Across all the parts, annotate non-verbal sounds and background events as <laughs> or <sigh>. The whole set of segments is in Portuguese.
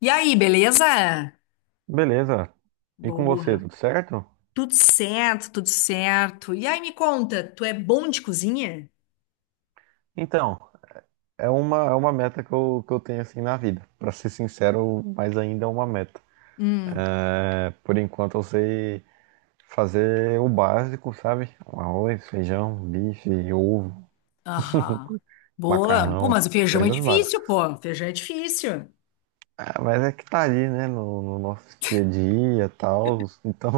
E aí, beleza? Beleza. E com você, Boa. tudo certo? Tudo certo, tudo certo. E aí, me conta, tu é bom de cozinha? Então, é uma meta que eu tenho assim na vida. Pra ser sincero, mas ainda é uma meta. Hum, É, por enquanto eu sei fazer o básico, sabe? Um arroz, feijão, bife, ovo, aham. Boa. Pô, macarrão, mas o feijão é coisas difícil, básicas. pô. Feijão é difícil. Ah, mas é que tá ali, né? No nosso dia a dia e tal. Então,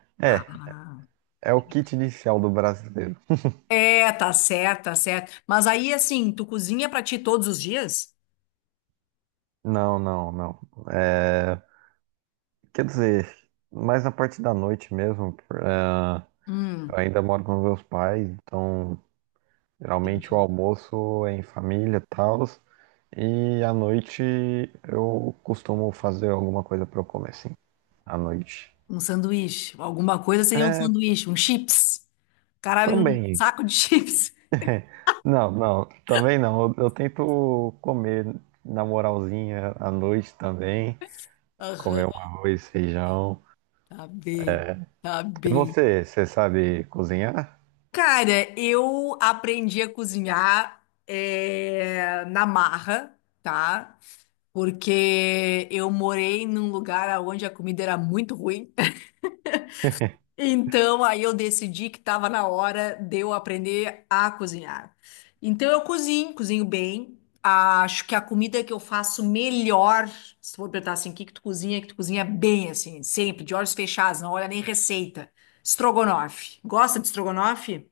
<laughs> é, Ah. é o kit inicial do brasileiro. É, tá certo, tá certo. Mas aí, assim, tu cozinha pra ti todos os dias? Não, não, não. É, quer dizer, mais na parte da noite mesmo. Hum, Eu ainda moro com meus pais, então geralmente o entendi. almoço é em família e tal. E à noite eu costumo fazer alguma coisa para eu comer, assim, à noite. Um sanduíche. Alguma coisa seria um É, sanduíche, um chips. Caralho, um também. saco de chips. <laughs> Não, não, também não. Eu tento comer na moralzinha à noite também. Comer Aham. um arroz, feijão. Tá bem, tá E bem. você, você sabe cozinhar? Cara, eu aprendi a cozinhar na marra, tá? Porque eu morei num lugar onde a comida era muito ruim. <laughs> Então, aí eu decidi que estava na hora de eu aprender a cozinhar. Então, eu cozinho, cozinho bem. Acho que a comida que eu faço melhor, se tu for perguntar assim, o que que tu cozinha bem, assim, sempre, de olhos fechados, não olha nem receita. Estrogonofe. Gosta de estrogonofe?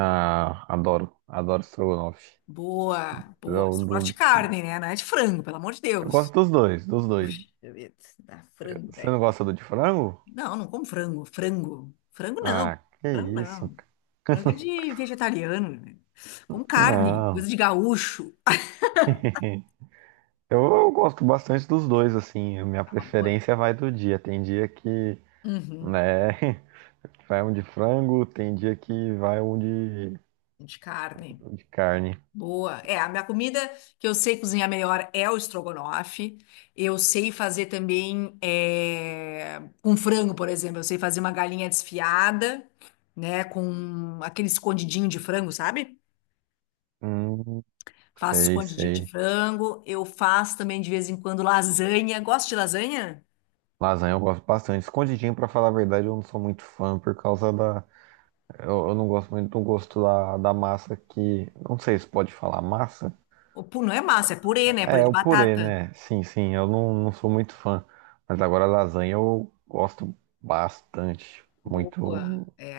Ah, adoro, adoro estrogonofe. Boa, boa. Eu, Estrogonofe de carne, né? Não é de frango, pelo amor de eu Deus. gosto dos dois, dos dois. Deixa eu ver. Ah, frango, Você velho. não gosta do de frango? Não, não como frango. Frango. Frango não. Ah, que Frango isso? não. Cara. Frango é de vegetariano, né? Como carne, coisa Não. de gaúcho. <laughs> Eu gosto bastante dos dois, assim. A minha Ah, boa. preferência vai do dia. Tem dia que, Uhum, né, <laughs> vai um de frango, tem dia que vai de carne. um de carne. Boa. É, a minha comida que eu sei cozinhar melhor é o estrogonofe. Eu sei fazer também é, com frango, por exemplo. Eu sei fazer uma galinha desfiada, né? Com aquele escondidinho de frango, sabe? Hum, Faço sei, escondidinho de sei. frango. Eu faço também de vez em quando lasanha. Gosto de lasanha? Lasanha eu gosto bastante. Escondidinho, pra falar a verdade, eu não sou muito fã por causa da. Eu não gosto muito do gosto da, da massa que. Não sei se pode falar massa. Não é massa, é purê, né? Purê É, de o purê, batata. né? Sim, sim, eu não, não sou muito fã. Mas agora a lasanha eu gosto bastante. Boa. Muito. É,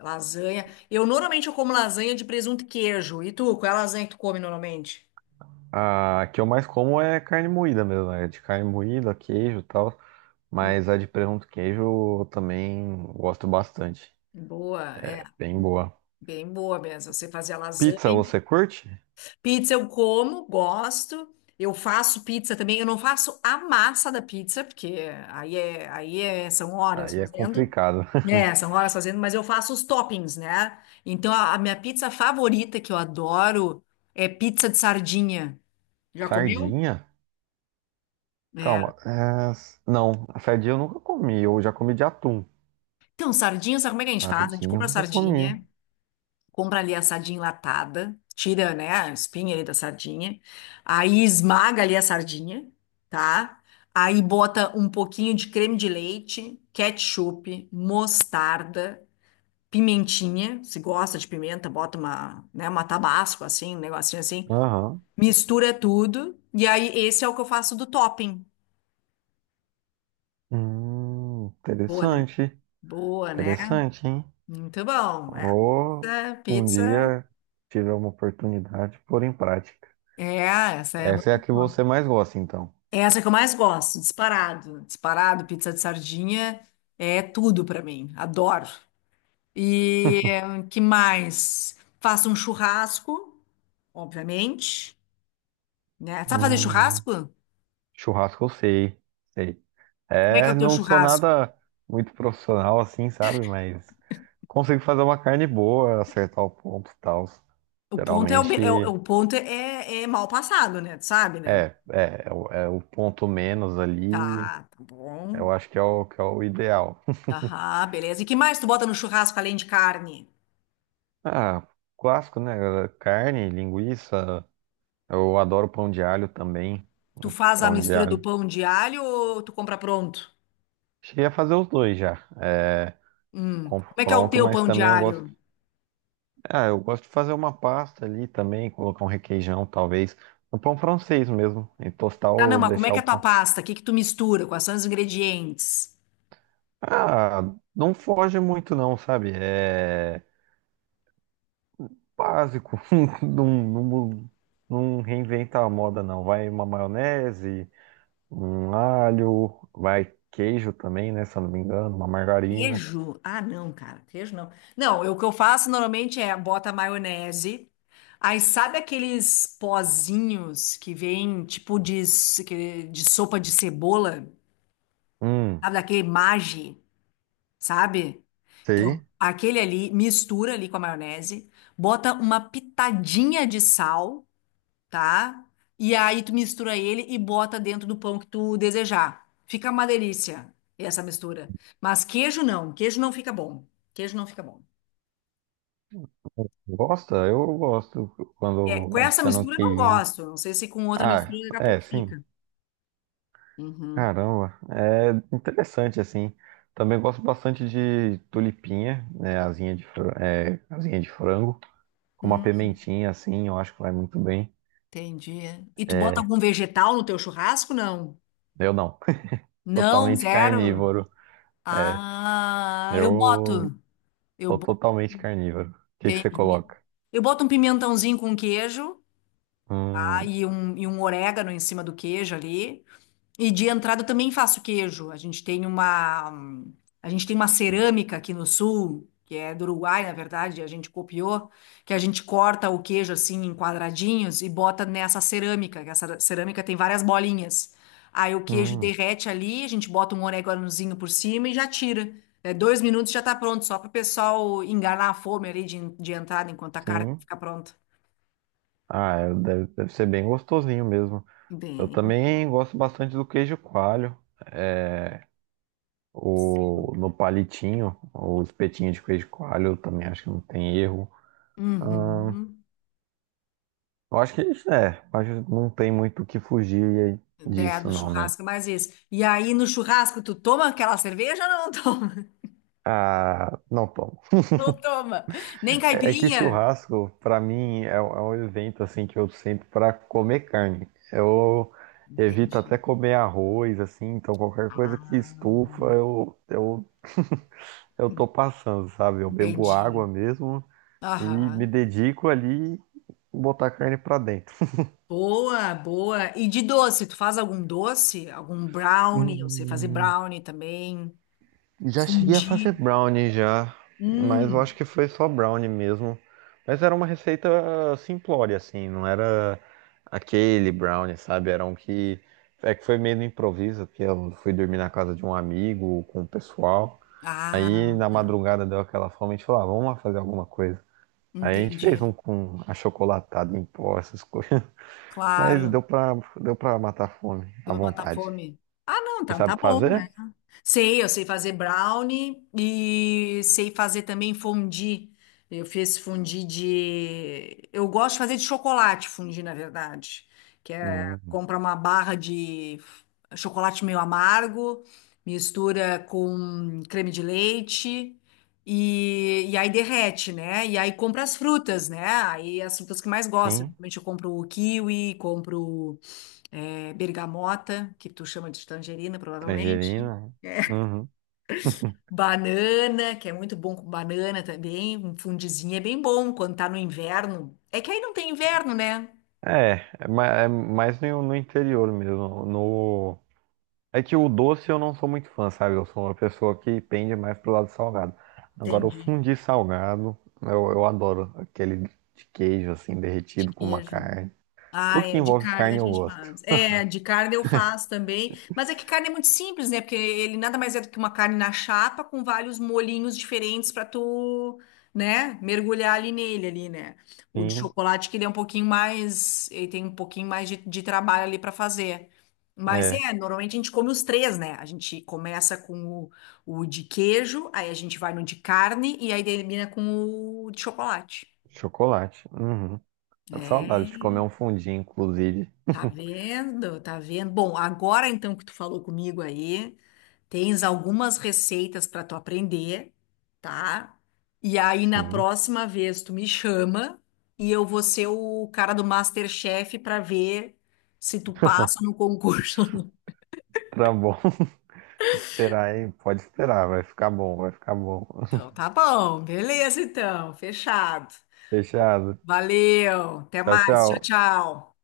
lasanha. Eu normalmente eu como lasanha de presunto e queijo. E tu, qual é a lasanha que tu come normalmente? A que eu mais como é carne moída mesmo, é de carne moída, queijo e tal. Mas a de presunto e queijo eu também gosto bastante. Boa, é, É bem boa. bem boa mesmo. Você fazia lasanha. Pizza você curte? Pizza eu como, gosto. Eu faço pizza também. Eu não faço a massa da pizza, porque aí é, são horas Aí é fazendo. complicado. É, <laughs> são horas fazendo, mas eu faço os toppings, né? Então a minha pizza favorita que eu adoro é pizza de sardinha. Já comeu? Sardinha? É. Calma. É, não, sardinha eu nunca comi. Eu já comi de atum. Então, sardinha, sabe como é que a gente faz? A gente Sardinha eu compra nunca comi. sardinha. Compra ali a sardinha enlatada, tira, né, a espinha ali da sardinha, aí esmaga ali a sardinha, tá? Aí bota um pouquinho de creme de leite, ketchup, mostarda, pimentinha, se gosta de pimenta, bota uma, né, uma tabasco assim, um negocinho assim, Aham. mistura tudo, e aí esse é o que eu faço do topping. Boa, né? Interessante, Boa, né? interessante, hein? Muito bom, é. Ou Pizza, um pizza, dia tiver uma oportunidade, pôr em prática. é, essa é Essa é a muito que boa. você mais gosta, então. É essa que eu mais gosto, disparado. Disparado, pizza de sardinha é tudo pra mim, adoro. E que mais? Faço um churrasco, obviamente, né? Sabe fazer Hum, churrasco? churrasco eu sei, sei. Como é que é É, o teu não sou churrasco? nada muito profissional assim, sabe? Mas consigo fazer uma carne boa, acertar o ponto e tal. O ponto é o, Geralmente be- é o- é o ponto é, é mal passado, né? Tu sabe, né? é o é, o ponto menos ali, Tá, tá bom. eu acho que é o ideal. Aham, beleza. E que mais tu bota no churrasco além de carne? Ah, clássico, né? Carne, linguiça. Eu adoro pão de alho também. Tu Um faz a pão de mistura do alho. pão de alho ou tu compra pronto? Cheguei a fazer os dois já. É, Hum. Como é que é o confronto, teu mas pão de também eu gosto. alho? Ah, eu gosto de fazer uma pasta ali também, colocar um requeijão, talvez. Um pão francês mesmo. E tostar Ah, não, ou mas como é deixar que é o a tua pão. pasta? O que que tu mistura? Quais são os ingredientes? Ah, não foge muito não, sabe? É básico. <laughs> Não, não, não reinventa a moda não. Vai uma maionese. Um alho, vai queijo também, né? Se eu não me engano, uma margarina. Queijo? Ah, não, cara, queijo não. Não, o que eu faço normalmente é bota maionese. Aí sabe aqueles pozinhos que vem tipo de sopa de cebola? Hum, Sabe daquele Maggi, sabe? Então, sei. aquele ali mistura ali com a maionese, bota uma pitadinha de sal, tá? E aí tu mistura ele e bota dentro do pão que tu desejar. Fica uma delícia essa mistura. Mas queijo não fica bom. Queijo não fica bom. Gosta? Eu gosto É, quando com essa adiciona um mistura eu não queijinho. gosto. Não sei se com outra Ah, mistura daqui a pouco é, sim. fica. Uhum. Caramba, é interessante assim. Também gosto bastante de tulipinha, né? Asinha de, é, asinha de frango, com uma Hum, pimentinha assim, eu acho que vai muito bem. entendi. E tu bota É, algum vegetal no teu churrasco? Não. eu não. <laughs> Não, Totalmente zero. carnívoro. É, Ah, eu eu boto. Eu sou boto, totalmente carnívoro. O que que você entendi. coloca? Eu boto um pimentãozinho com queijo, tá? Hum, E um orégano em cima do queijo ali. E de entrada também faço queijo. A gente tem uma cerâmica aqui no sul, que é do Uruguai, na verdade, a gente copiou, que a gente corta o queijo assim em quadradinhos e bota nessa cerâmica, que essa cerâmica tem várias bolinhas. Aí o queijo hum. derrete ali, a gente bota um oréganozinho por cima e já tira. É, 2 minutos já tá pronto, só para o pessoal enganar a fome ali de entrada enquanto a carne Sim. fica pronta. Ah, é- deve, deve ser bem gostosinho mesmo. Eu Bem, também gosto bastante do queijo coalho. É, sim. o, no palitinho, o espetinho de queijo coalho, eu também acho que não tem erro. Ahn, Uhum. eu acho que isso é, eu acho que não tem muito o que fugir É, disso, do não, né? churrasco, mais isso. E aí, no churrasco, tu toma aquela cerveja ou não toma? <laughs> Ah, não, Não toma. Nem é que caipirinha? churrasco, pra mim, é um evento assim que eu sinto pra comer carne. Eu evito Entendi. até comer arroz, assim, então qualquer coisa que Ah, estufa, <laughs> eu tô passando, sabe? Eu bebo entendi. água mesmo e me Aham. dedico ali em botar carne pra dentro. Boa, boa. E de doce, tu faz algum doce? Algum brownie? Eu sei fazer Hum. brownie também. Já cheguei a fazer Fondue. brownie já, mas eu acho Hum. que foi só brownie mesmo. Mas era uma receita simplória, assim, não era aquele brownie, sabe? Era um que. É que foi meio no improviso, porque eu fui dormir na casa de um amigo com o pessoal. Aí Ah, na madrugada deu aquela fome, a gente falou, ah, vamos lá fazer alguma coisa. Aí a gente entendi. fez um com achocolatado em pó, essas coisas. <laughs> Mas Claro. Deu pra matar a fome à Deu pra botar vontade. fome. Ah, não, Você então tá sabe bom, né? fazer? Sei, eu sei fazer brownie e sei fazer também fondue. Eu fiz fondue de. Eu gosto de fazer de chocolate fondue, na verdade. Que é Hum, compra uma barra de chocolate meio amargo, mistura com creme de leite e aí derrete, né? E aí compra as frutas, né? Aí as frutas que mais gosto. sim, Normalmente eu compro o kiwi, compro bergamota, que tu chama de tangerina, provavelmente. tangerina. É. Uhum. Banana, que é muito bom com banana também, um fundizinho é bem bom quando tá no inverno. É que aí não tem inverno, né? É, é mais no, no interior mesmo. No... É que o doce eu não sou muito fã, sabe? Eu sou uma pessoa que pende mais pro lado salgado. Agora, o Entendi. fundi salgado, eu adoro. Aquele de queijo, assim, De derretido com uma queijo. carne. Ah, Tudo que é, de envolve carne a carne eu gente gosto. faz. É, de carne eu faço também. Mas é que carne é muito simples, né? Porque ele nada mais é do que uma carne na chapa com vários molhinhos diferentes para tu, né, mergulhar ali nele ali, né? O de Sim, chocolate que ele é um pouquinho mais, ele tem um pouquinho mais de trabalho ali para fazer. Mas é. é, normalmente a gente come os três, né? A gente começa com o de queijo, aí a gente vai no de carne e aí termina com o de chocolate. Chocolate. Uhum. É É, saudade de comer um fundi, inclusive. tá vendo? Tá vendo? Bom, agora então que tu falou comigo aí, tens algumas receitas para tu aprender, tá? E aí na Sim, próxima vez tu me chama e eu vou ser o cara do MasterChef para ver se tu passa no concurso. Ou não. tá bom. <laughs> Esperar aí, pode esperar, vai ficar bom, vai ficar bom. Então, <laughs> tá bom, beleza então, fechado. Fechado. Valeu, até Tchau, mais, tchau. tchau, tchau.